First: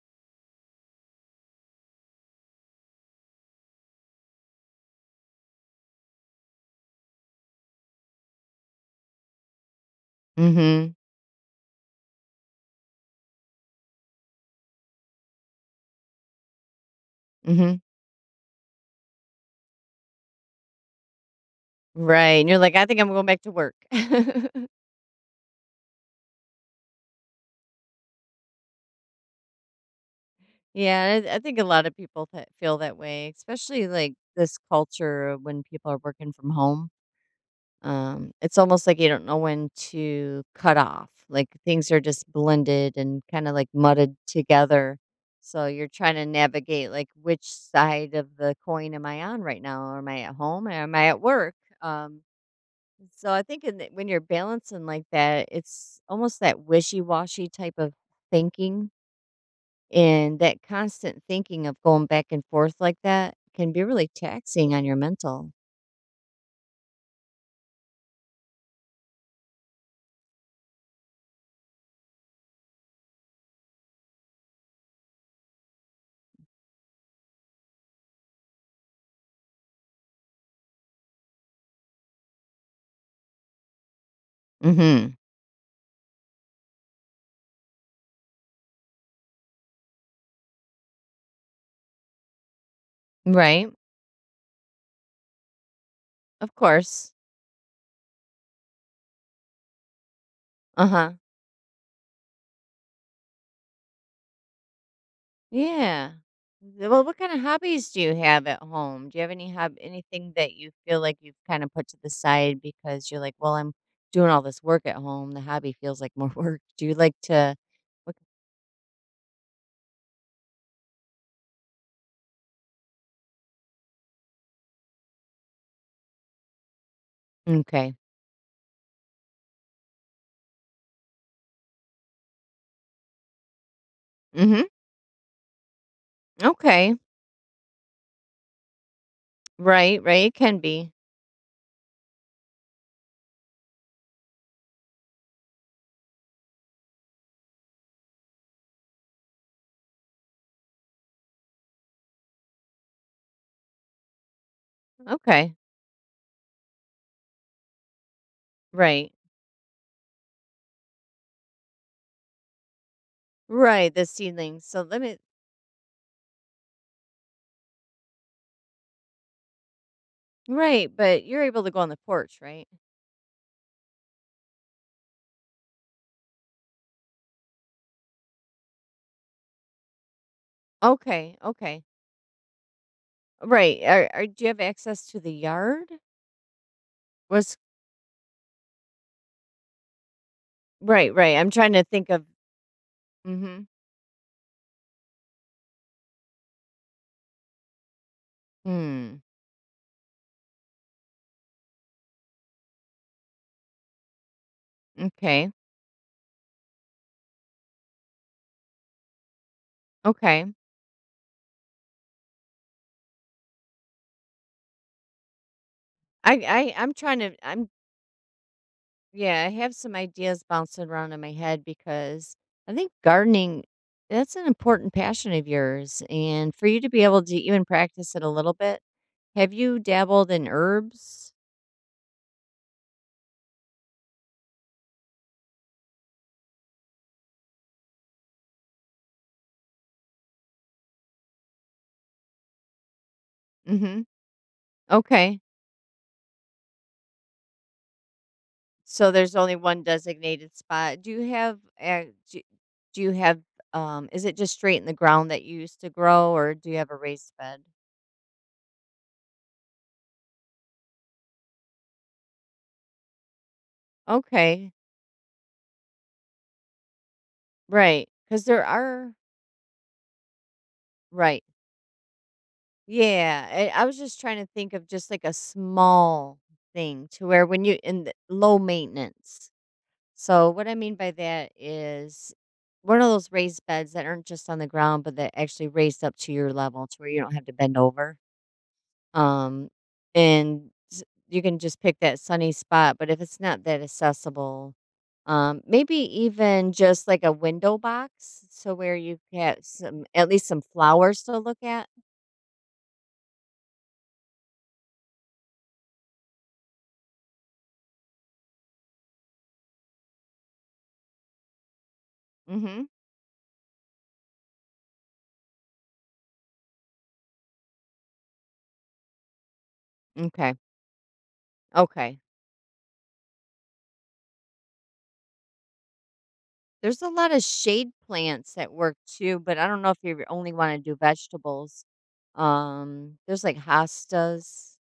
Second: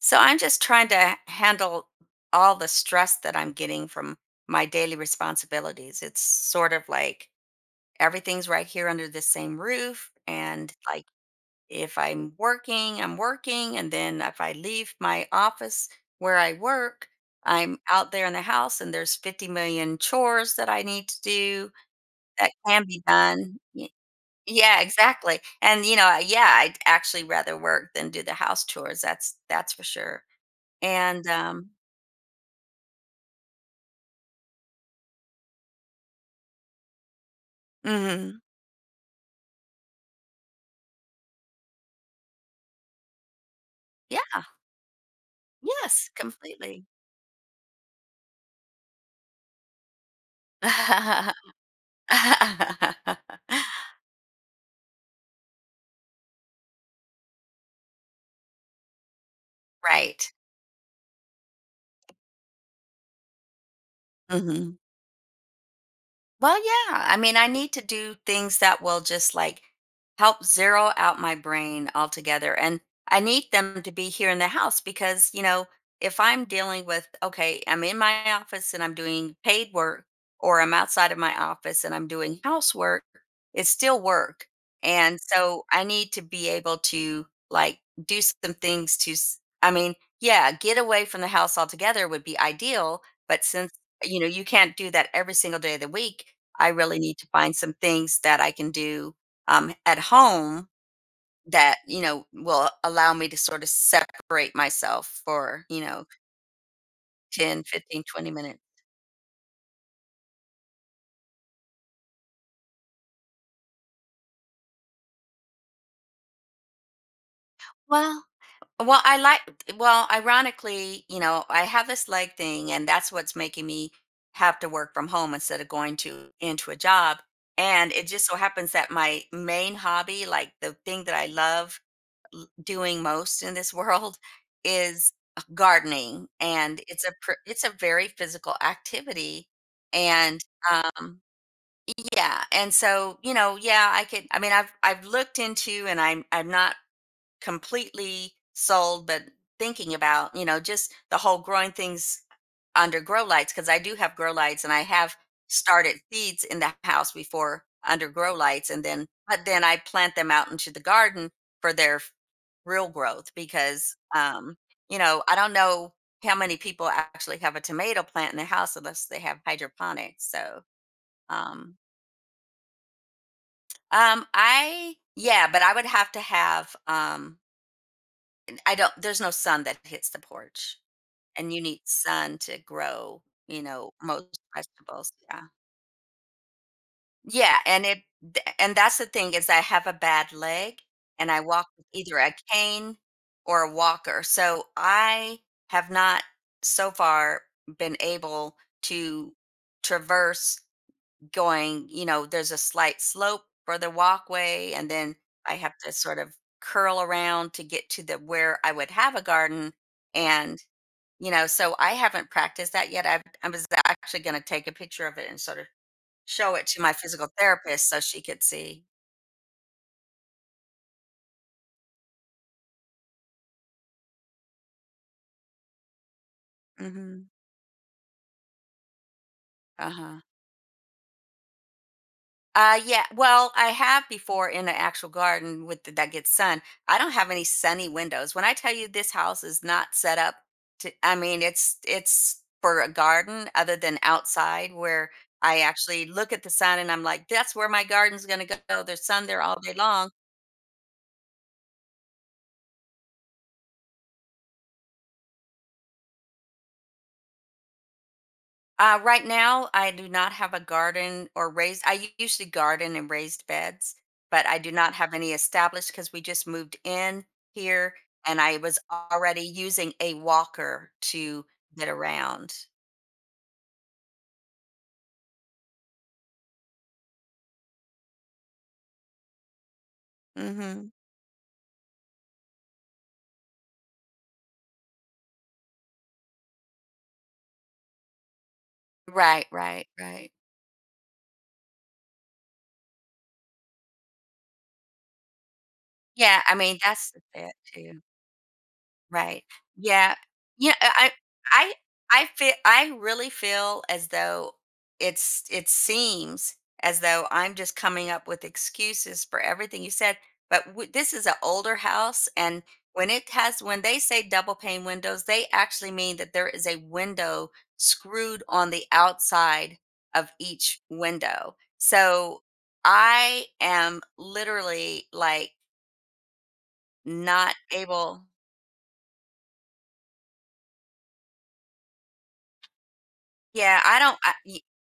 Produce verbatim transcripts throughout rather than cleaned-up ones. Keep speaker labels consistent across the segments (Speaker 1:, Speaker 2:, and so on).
Speaker 1: So I'm just trying to handle all the stress that I'm getting from my daily responsibilities. It's sort of like everything's right here under the same roof. And
Speaker 2: Mhm,
Speaker 1: like if I'm working, I'm working. And then if I leave my office where I work,
Speaker 2: mhm.
Speaker 1: I'm out there in the house and there's fifty million chores that I need to do
Speaker 2: Right, and
Speaker 1: that
Speaker 2: you're like,
Speaker 1: can
Speaker 2: "I think
Speaker 1: be
Speaker 2: I'm going back to
Speaker 1: done.
Speaker 2: work."
Speaker 1: Y- Yeah, exactly. And you know, yeah, I'd actually rather work than do the house chores. That's that's for sure.
Speaker 2: Yeah,
Speaker 1: And,
Speaker 2: I I think a
Speaker 1: um
Speaker 2: lot of people that feel that way, especially, like, this culture of when people are working from home. Um,
Speaker 1: mhm.
Speaker 2: it's almost like you don't know when to cut off, like, things are just blended and kinda, like, mudded
Speaker 1: Yeah,
Speaker 2: together. So you're
Speaker 1: yes,
Speaker 2: trying to
Speaker 1: completely.
Speaker 2: navigate, like, which side of the coin am I on right now? Am I at home or am I at work? Um So I think in the, when you're balancing like that, it's almost that wishy-washy type of thinking,
Speaker 1: Right.
Speaker 2: and that constant thinking of going back and forth like that can be really taxing
Speaker 1: Mhm.
Speaker 2: on your mental.
Speaker 1: Well, yeah. I mean, I need to do things that will just like help zero out my brain altogether. And I need them to be here in the house because, you know, if I'm dealing with, okay, I'm in my office and I'm doing paid work, or I'm outside of my office and I'm doing housework, it's still work.
Speaker 2: Mhm.
Speaker 1: And so I need to be able to like do some things to, s- I mean, yeah, get away from the house altogether would be ideal. But
Speaker 2: Right?
Speaker 1: since you know, you can't do that every single day of the week.
Speaker 2: Of
Speaker 1: I really
Speaker 2: course.
Speaker 1: need to find some things that I can do um, at home
Speaker 2: Uh-huh.
Speaker 1: that, you know, will allow me to sort of separate myself for, you know,
Speaker 2: Yeah. Th- Well, what kind of
Speaker 1: ten,
Speaker 2: hobbies do
Speaker 1: fifteen,
Speaker 2: you
Speaker 1: twenty
Speaker 2: have
Speaker 1: minutes.
Speaker 2: at home? Do you have any hob anything that you feel like you've kind of put to the side because you're like, well, I'm doing all this work at home? The hobby feels like more work. Do you like to what-
Speaker 1: Well, well, I like, well, ironically, you know, I have this leg thing and that's what's making me have to work from home instead of going to into a job. And
Speaker 2: Okay.
Speaker 1: it just so happens that my main hobby, like the thing that I love l- doing most in this world
Speaker 2: Mhm.
Speaker 1: is uh, gardening, and
Speaker 2: Okay.
Speaker 1: it's a pr- it's a very physical activity.
Speaker 2: Right, right, it
Speaker 1: And
Speaker 2: can be.
Speaker 1: um yeah, and so, you know, yeah, i could i mean i've i've looked into, and i'm i'm not completely sold, but thinking about, you know, just the whole growing things under grow lights, because I do have grow lights, and I have
Speaker 2: Okay.
Speaker 1: started seeds in the house before under grow lights, and then,
Speaker 2: Right.
Speaker 1: but then I plant them out into the garden for their f- real growth,
Speaker 2: Right,
Speaker 1: because
Speaker 2: the
Speaker 1: um
Speaker 2: seedlings. So
Speaker 1: you
Speaker 2: let me
Speaker 1: know, I don't know how many people actually have a tomato plant in the house unless they have hydroponics. So
Speaker 2: Right, but you're able to
Speaker 1: um
Speaker 2: go on the porch, right?
Speaker 1: um I, yeah, but I would have to have um I don't, there's no sun that hits the porch,
Speaker 2: Okay,
Speaker 1: and you need
Speaker 2: okay.
Speaker 1: sun to grow, you
Speaker 2: Right.
Speaker 1: know,
Speaker 2: Are, are
Speaker 1: most
Speaker 2: do you have access
Speaker 1: vegetables,
Speaker 2: to the
Speaker 1: yeah.
Speaker 2: yard? What's
Speaker 1: Yeah, and it th and that's the thing, is I have a bad leg,
Speaker 2: right,
Speaker 1: and
Speaker 2: right.
Speaker 1: I
Speaker 2: I'm
Speaker 1: walk
Speaker 2: trying to
Speaker 1: with
Speaker 2: think
Speaker 1: either
Speaker 2: of
Speaker 1: a cane or
Speaker 2: mhm.
Speaker 1: a walker. So I have not so far been able
Speaker 2: Hmm.
Speaker 1: to traverse going, you know, there's a slight slope for the walkway, and then
Speaker 2: Okay.
Speaker 1: I have to sort of curl around to get to the where I would have a garden.
Speaker 2: Okay.
Speaker 1: And you know, so I haven't practiced that yet. I've, I was actually going to take a picture of it and sort of
Speaker 2: I
Speaker 1: show it
Speaker 2: I
Speaker 1: to my
Speaker 2: I'm trying
Speaker 1: physical
Speaker 2: to I'm
Speaker 1: therapist so she could see.
Speaker 2: Yeah, I have some ideas bouncing around in my head because I think gardening, that's an important passion of yours, and for you to be able
Speaker 1: Mhm.
Speaker 2: to even practice it a little bit. Have you
Speaker 1: Uh-huh.
Speaker 2: dabbled in herbs?
Speaker 1: Uh, yeah, well, I have before, in an actual garden with th that gets sun. I don't have any sunny windows. When I tell you this house is not set up to, I mean, it's it's for a garden, other than
Speaker 2: Mhm.
Speaker 1: outside where
Speaker 2: Okay.
Speaker 1: I actually look at the sun and I'm like, "That's where my garden's gonna go. There's
Speaker 2: So
Speaker 1: sun
Speaker 2: there's
Speaker 1: there
Speaker 2: only
Speaker 1: all day
Speaker 2: one
Speaker 1: long."
Speaker 2: designated spot. Do you have uh, do, do you have um is it just straight in the ground that you used to grow, or do you have a raised bed?
Speaker 1: Uh, right now, I do not have a garden or raised. I u- usually garden in raised beds, but I do
Speaker 2: Okay.
Speaker 1: not have any established, because we just moved in here,
Speaker 2: Right.
Speaker 1: and
Speaker 2: Cuz
Speaker 1: I
Speaker 2: there
Speaker 1: was
Speaker 2: are
Speaker 1: already using a walker
Speaker 2: right.
Speaker 1: to get around.
Speaker 2: Yeah, I I was just trying to think of just like a small thing to where when you in the low maintenance. So what I
Speaker 1: Hmm.
Speaker 2: mean by that is one of those raised beds that aren't just on the ground, but that actually raised up to your level to where you don't have to bend over.
Speaker 1: Right,
Speaker 2: Um,
Speaker 1: right, right.
Speaker 2: and s- you can just pick that sunny spot. But if it's not that accessible, um, maybe
Speaker 1: Yeah, I
Speaker 2: even
Speaker 1: mean,
Speaker 2: just
Speaker 1: that's the
Speaker 2: like a
Speaker 1: bit
Speaker 2: window
Speaker 1: too.
Speaker 2: box, so where you
Speaker 1: Right.
Speaker 2: have some,
Speaker 1: Yeah.
Speaker 2: at least some
Speaker 1: Yeah, uh, I
Speaker 2: flowers to look
Speaker 1: I
Speaker 2: at.
Speaker 1: I feel. I really feel as though it's it seems as though I'm just coming up with excuses for everything you said, but w this is an older house, and
Speaker 2: Mm-hmm.
Speaker 1: when it has, when they say double pane windows, they actually mean that there is a window screwed on the outside of
Speaker 2: Okay.
Speaker 1: each window.
Speaker 2: Okay.
Speaker 1: So, I am literally, like,
Speaker 2: There's a lot of
Speaker 1: not
Speaker 2: shade
Speaker 1: able.
Speaker 2: plants at work too, but I don't know if you only want to do vegetables. Um, there's like
Speaker 1: Yeah, I don't I
Speaker 2: hostas.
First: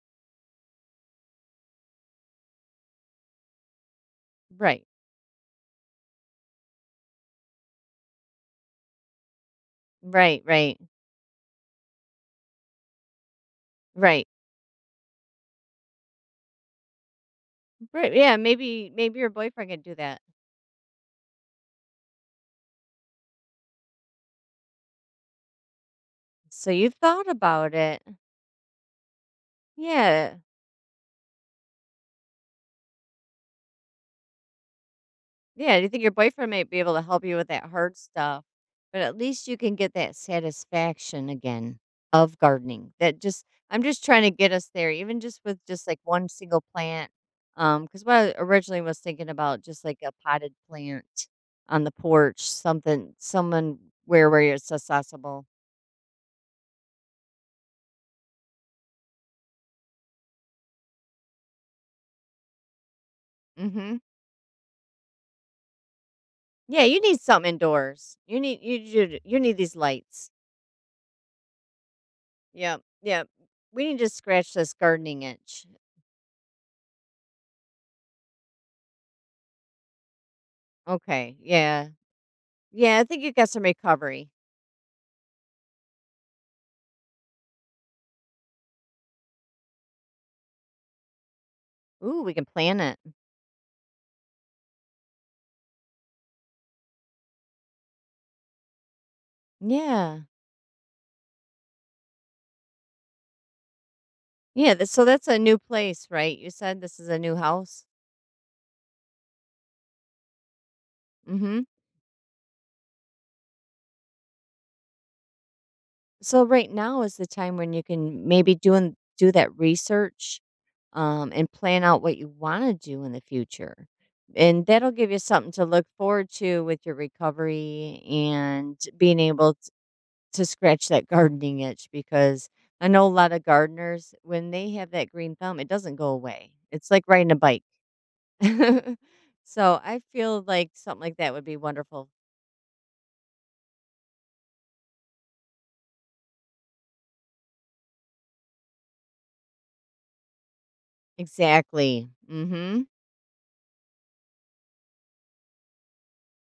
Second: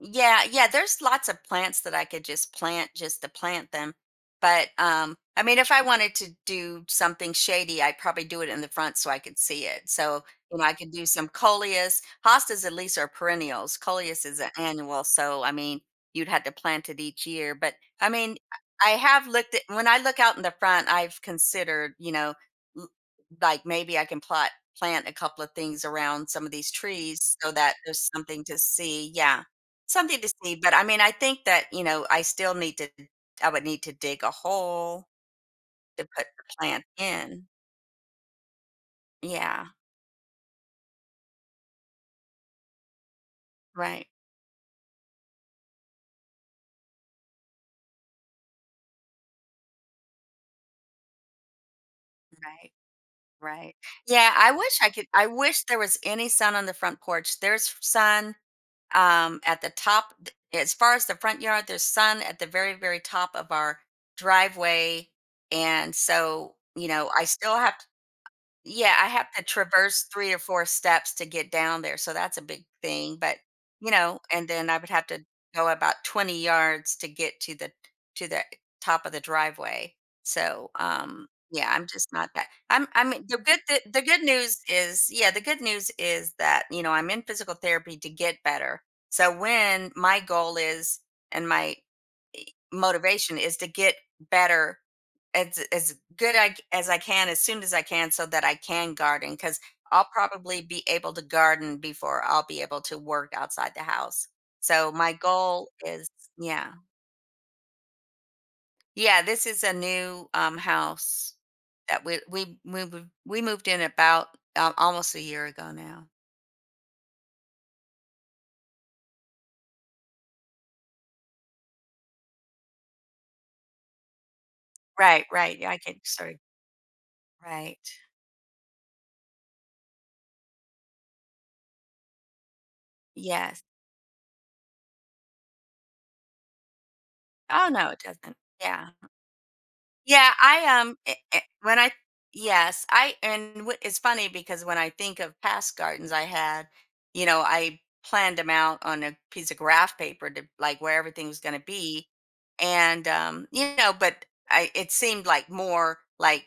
Speaker 1: Yeah, yeah, there's lots of plants that I could just plant just to plant them. But
Speaker 2: Right.
Speaker 1: um I mean, if I wanted to do something shady, I'd probably do it in the front so I could see it. So,
Speaker 2: Right,
Speaker 1: you know, I
Speaker 2: right.
Speaker 1: could do some coleus. Hostas at least are perennials. Coleus
Speaker 2: Right.
Speaker 1: is an annual, so I mean, you'd have to plant it each year, but I
Speaker 2: Right. Yeah,
Speaker 1: mean,
Speaker 2: maybe
Speaker 1: I
Speaker 2: maybe
Speaker 1: have
Speaker 2: your
Speaker 1: looked at,
Speaker 2: boyfriend could
Speaker 1: when
Speaker 2: do
Speaker 1: I
Speaker 2: that.
Speaker 1: look out in the front, I've considered, you know, l- like, maybe I can plot plant a couple of things around some of
Speaker 2: So
Speaker 1: these
Speaker 2: you've thought
Speaker 1: trees so
Speaker 2: about
Speaker 1: that
Speaker 2: it.
Speaker 1: there's something to see. Yeah. Something to
Speaker 2: Yeah.
Speaker 1: see, but I mean, I think that, you know, I still need to, I would need to dig a hole
Speaker 2: Yeah, do you think
Speaker 1: to
Speaker 2: your
Speaker 1: put the
Speaker 2: boyfriend might be
Speaker 1: plant
Speaker 2: able to help you
Speaker 1: in.
Speaker 2: with that hard stuff? But at least you
Speaker 1: Yeah,
Speaker 2: can get that satisfaction again of gardening. That just I'm just
Speaker 1: right,
Speaker 2: trying to get us there, even just with just like one single plant. Um, because what I originally was thinking about, just like a potted plant on the porch,
Speaker 1: right,
Speaker 2: something,
Speaker 1: right.
Speaker 2: someone where
Speaker 1: Yeah,
Speaker 2: where
Speaker 1: I
Speaker 2: it's
Speaker 1: wish I could, I
Speaker 2: accessible.
Speaker 1: wish there was any sun on the front porch. There's sun, um, at the top th- as far as the front yard, there's sun at the very, very top of our
Speaker 2: Mm-hmm.
Speaker 1: driveway. And so,
Speaker 2: Yeah,
Speaker 1: you
Speaker 2: you
Speaker 1: know,
Speaker 2: need
Speaker 1: I
Speaker 2: something
Speaker 1: still have.
Speaker 2: indoors. You need you
Speaker 1: Yeah, I
Speaker 2: you
Speaker 1: have
Speaker 2: you
Speaker 1: to
Speaker 2: need these
Speaker 1: traverse
Speaker 2: lights.
Speaker 1: three or four steps to get down there, so that's a big
Speaker 2: Yep,
Speaker 1: thing,
Speaker 2: yep.
Speaker 1: but,
Speaker 2: We
Speaker 1: you
Speaker 2: need to
Speaker 1: know, and
Speaker 2: scratch
Speaker 1: then
Speaker 2: this
Speaker 1: I would have to
Speaker 2: gardening itch.
Speaker 1: go about twenty yards to get to the to the top of the driveway. So, um,
Speaker 2: Okay,
Speaker 1: yeah, I'm
Speaker 2: yeah.
Speaker 1: just not that I'm,
Speaker 2: Yeah,
Speaker 1: I
Speaker 2: I think
Speaker 1: mean,
Speaker 2: you
Speaker 1: the
Speaker 2: got
Speaker 1: good
Speaker 2: some
Speaker 1: th the good
Speaker 2: recovery.
Speaker 1: news is, yeah, the good news is that, you know, I'm in physical therapy to get better. So when my goal is, and my
Speaker 2: Ooh, we can plan it.
Speaker 1: motivation is, to get better as as good I, as I can as soon as I can, so that I can garden, cuz I'll
Speaker 2: Yeah.
Speaker 1: probably be able to garden before I'll be able to work outside the house.
Speaker 2: Yeah, th-
Speaker 1: So
Speaker 2: so
Speaker 1: my
Speaker 2: that's a new
Speaker 1: goal
Speaker 2: place,
Speaker 1: is,
Speaker 2: right? You
Speaker 1: yeah.
Speaker 2: said this is a new house?
Speaker 1: Yeah, this is a new um house
Speaker 2: Mhm.
Speaker 1: that we we we we we moved in about um, almost a year ago now.
Speaker 2: So right now is the time when you can maybe do and do that research, um, and plan out what you want to do in the future. And that'll give you
Speaker 1: Right,
Speaker 2: something
Speaker 1: right.
Speaker 2: to
Speaker 1: Yeah, I
Speaker 2: look
Speaker 1: can,
Speaker 2: forward
Speaker 1: sorry.
Speaker 2: to with your
Speaker 1: Right.
Speaker 2: recovery and being able t- to scratch that gardening itch, because I know a lot of
Speaker 1: Yes.
Speaker 2: gardeners, when they have that green thumb, it doesn't go away. It's like riding a bike.
Speaker 1: Oh no, it doesn't. Yeah.
Speaker 2: So, I
Speaker 1: Yeah,
Speaker 2: feel like
Speaker 1: I um
Speaker 2: something
Speaker 1: eh,
Speaker 2: like that
Speaker 1: eh,
Speaker 2: would be
Speaker 1: when I,
Speaker 2: wonderful.
Speaker 1: yes, I, and what, it's funny because when I think of past gardens I had, you know, I planned them out on a piece of graph paper to like where everything was going to
Speaker 2: Exactly.
Speaker 1: be,
Speaker 2: Mhm.
Speaker 1: and um you know, but I, it seemed like more like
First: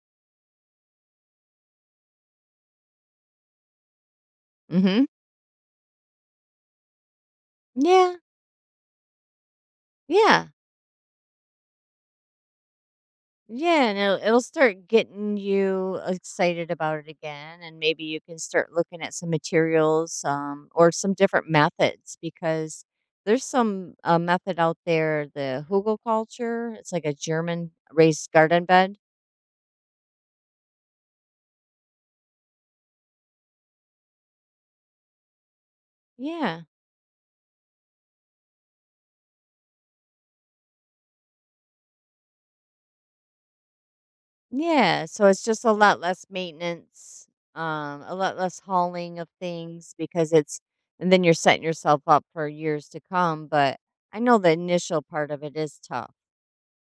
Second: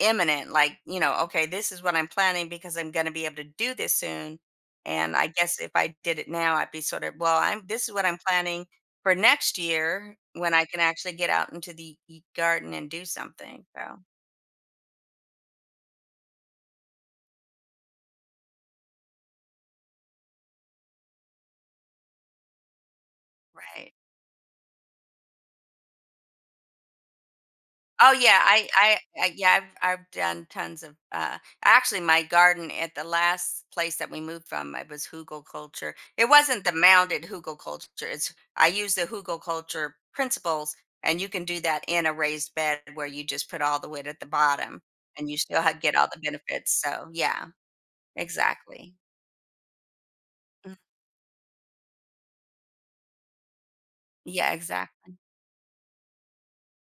Speaker 1: imminent, like, you know, okay, this is what I'm planning because I'm going to be able to do this soon.
Speaker 2: Mhm.
Speaker 1: And I guess if I did it now, I'd be sort of, well, I'm, this is what
Speaker 2: Yeah.
Speaker 1: I'm planning for next year
Speaker 2: Yeah.
Speaker 1: when I can actually get out into the e- garden and do something.
Speaker 2: Yeah,
Speaker 1: So,
Speaker 2: and it'll it'll start getting you excited about it again, and maybe you can start looking at some materials, um, or some different methods, because there's some,
Speaker 1: right.
Speaker 2: uh, method out there, the hugel culture. It's like a German
Speaker 1: Oh
Speaker 2: raised
Speaker 1: yeah,
Speaker 2: garden
Speaker 1: I,
Speaker 2: bed.
Speaker 1: I, I, yeah, I've, I've done tons of. Uh, actually, my garden at the last place that we moved from, it was hugel culture. It
Speaker 2: Yeah.
Speaker 1: wasn't the mounded hugel culture. It's, I use the hugel culture principles, and you can do that in a raised bed where you just put all the wood at the bottom,
Speaker 2: Yeah, so
Speaker 1: and you
Speaker 2: it's
Speaker 1: still
Speaker 2: just a
Speaker 1: ha- get
Speaker 2: lot
Speaker 1: all the
Speaker 2: less
Speaker 1: benefits. So
Speaker 2: maintenance,
Speaker 1: yeah,
Speaker 2: um, a lot less
Speaker 1: exactly.
Speaker 2: hauling of things because it's
Speaker 1: Mm,
Speaker 2: and then you're setting yourself up for years to come, but I know the
Speaker 1: yeah,
Speaker 2: initial
Speaker 1: exactly.
Speaker 2: part of it is tough.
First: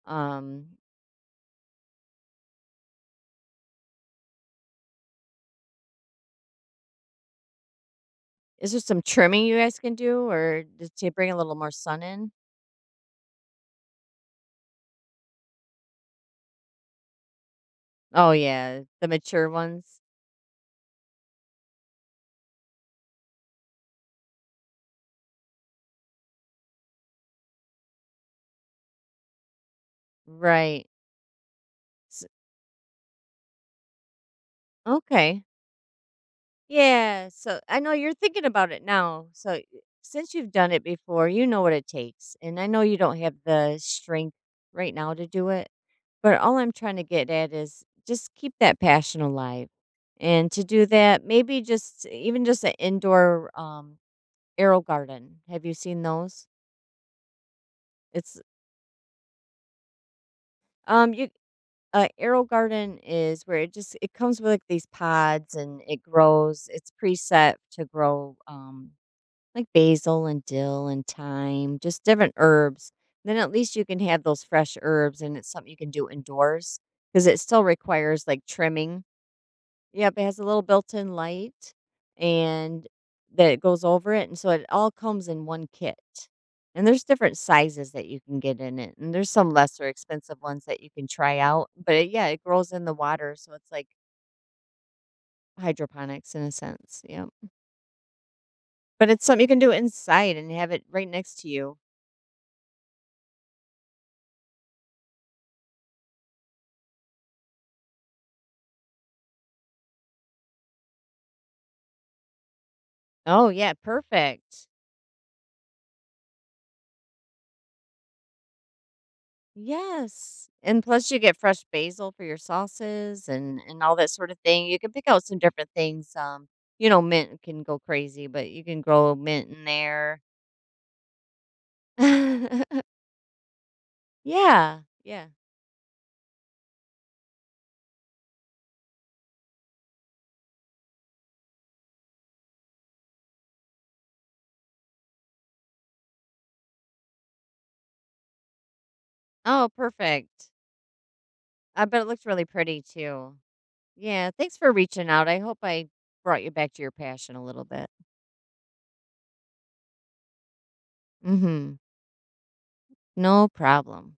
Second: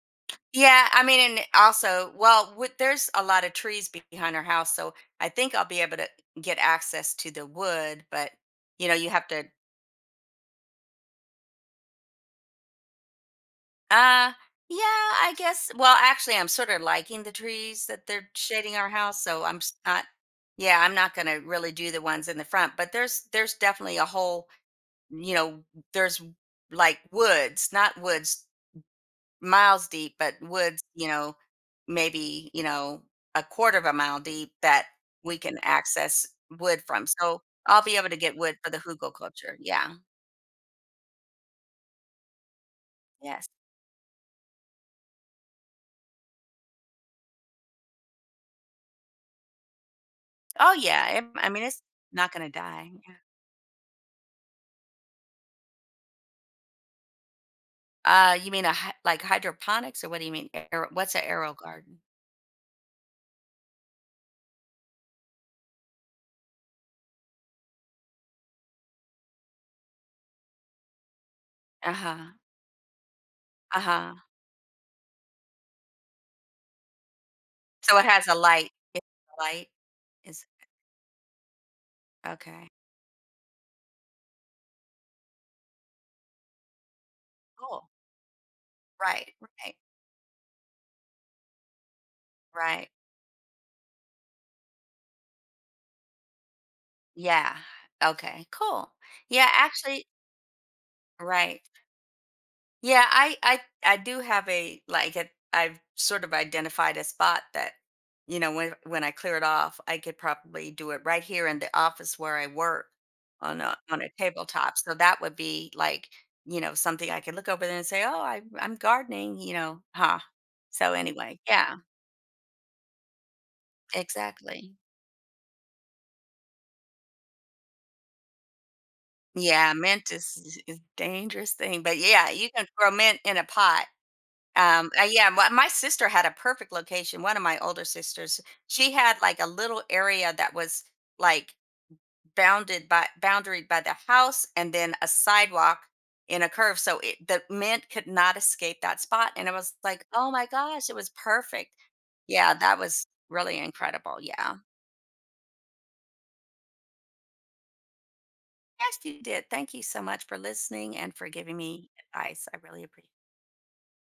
Speaker 2: Um,
Speaker 1: Yeah, I mean, and also, well, with, there's a lot of trees be- behind our house, so I think I'll be able to get access to the wood. But
Speaker 2: is there
Speaker 1: you know,
Speaker 2: some
Speaker 1: you have
Speaker 2: trimming
Speaker 1: to.
Speaker 2: you guys can do or just to bring a little more sun in?
Speaker 1: Uh, yeah, I guess. Well, actually, I'm sort of liking the trees, that they're
Speaker 2: Oh
Speaker 1: shading
Speaker 2: yeah,
Speaker 1: our
Speaker 2: the
Speaker 1: house, so
Speaker 2: mature
Speaker 1: I'm s-
Speaker 2: ones.
Speaker 1: not. Yeah, I'm not going to really do the ones in the front, but there's there's definitely a whole. You know, there's like woods, not woods miles deep, but woods,
Speaker 2: Right.
Speaker 1: you know,
Speaker 2: S-
Speaker 1: maybe, you know, a quarter of a mile deep that we
Speaker 2: okay.
Speaker 1: can access wood from.
Speaker 2: Yeah,
Speaker 1: So
Speaker 2: so I
Speaker 1: I'll
Speaker 2: know
Speaker 1: be able
Speaker 2: you're
Speaker 1: to get
Speaker 2: thinking
Speaker 1: wood for
Speaker 2: about
Speaker 1: the
Speaker 2: it
Speaker 1: hugel
Speaker 2: now. So
Speaker 1: culture.
Speaker 2: y-
Speaker 1: Yeah.
Speaker 2: since you've done it before, you know what it takes. And I know you don't have
Speaker 1: Yes.
Speaker 2: the strength right now to do it, but all I'm trying to get at is just keep that passion alive. And to
Speaker 1: Oh,
Speaker 2: do
Speaker 1: yeah.
Speaker 2: that,
Speaker 1: it- I
Speaker 2: maybe
Speaker 1: mean, it's
Speaker 2: just
Speaker 1: not going
Speaker 2: even
Speaker 1: to
Speaker 2: just an
Speaker 1: die. Yeah.
Speaker 2: indoor um arrow garden. Have you seen those?
Speaker 1: Uh,
Speaker 2: It's
Speaker 1: you mean a hy- like hydroponics, or what do you mean? Aero,
Speaker 2: um
Speaker 1: what's an
Speaker 2: you
Speaker 1: aero garden?
Speaker 2: uh, arrow garden is where it just it comes with like these pods and it grows. It's preset to grow um like basil and dill and thyme,
Speaker 1: Uh
Speaker 2: just different
Speaker 1: huh.
Speaker 2: herbs. Then at least
Speaker 1: Uh
Speaker 2: you can
Speaker 1: huh.
Speaker 2: have those fresh herbs, and it's something you can do indoors because it still
Speaker 1: So it
Speaker 2: requires
Speaker 1: has a
Speaker 2: like
Speaker 1: light. It
Speaker 2: trimming.
Speaker 1: a light
Speaker 2: Yep, it has a
Speaker 1: is
Speaker 2: little built in light
Speaker 1: okay.
Speaker 2: and that goes over it. And so it all comes in one kit. And there's different
Speaker 1: Cool.
Speaker 2: sizes that you can get in it. And there's
Speaker 1: Right.
Speaker 2: some
Speaker 1: Right.
Speaker 2: lesser expensive ones that you can try out. But it, yeah, it grows in
Speaker 1: Right.
Speaker 2: the water. So it's like hydroponics in a sense. Yeah.
Speaker 1: Yeah. Okay. Cool.
Speaker 2: But it's something you
Speaker 1: Yeah.
Speaker 2: can do
Speaker 1: Actually,
Speaker 2: inside and have it right next to
Speaker 1: right.
Speaker 2: you.
Speaker 1: Yeah, I I I do have a, like, I have sort of identified a spot that, you know, when when I clear it off, I could probably do it right here in the office where I work,
Speaker 2: Oh,
Speaker 1: on
Speaker 2: yeah,
Speaker 1: a on a
Speaker 2: perfect.
Speaker 1: tabletop. So that would be like, you know, something I could look over there and say, oh, I I'm gardening, you know, huh?
Speaker 2: Yes, and
Speaker 1: So
Speaker 2: plus you get
Speaker 1: anyway,
Speaker 2: fresh
Speaker 1: yeah,
Speaker 2: basil for your sauces and and all that sort of thing.
Speaker 1: exactly.
Speaker 2: You can pick out some different things, um, you know, mint can go crazy, but you can grow mint in
Speaker 1: Yeah, mint
Speaker 2: there.
Speaker 1: is, is a dangerous thing, but yeah, you can grow mint in a pot.
Speaker 2: Yeah,
Speaker 1: Um, uh,
Speaker 2: yeah.
Speaker 1: yeah, my, my sister had a perfect location. One of my older sisters, she had like a little area that was like bounded by boundaried by the house and then a sidewalk in a curve. So it, the mint could not escape that spot. And it
Speaker 2: Oh,
Speaker 1: was like, oh my
Speaker 2: perfect.
Speaker 1: gosh, it was perfect.
Speaker 2: I bet it looks really
Speaker 1: Yeah, that
Speaker 2: pretty
Speaker 1: was
Speaker 2: too.
Speaker 1: really incredible.
Speaker 2: Yeah,
Speaker 1: Yeah.
Speaker 2: thanks for reaching out. I hope I brought you back to your passion a little bit.
Speaker 1: Yes, you did. Thank you so much for listening and for giving
Speaker 2: Mhm.
Speaker 1: me advice. I really appreciate it.
Speaker 2: No problem.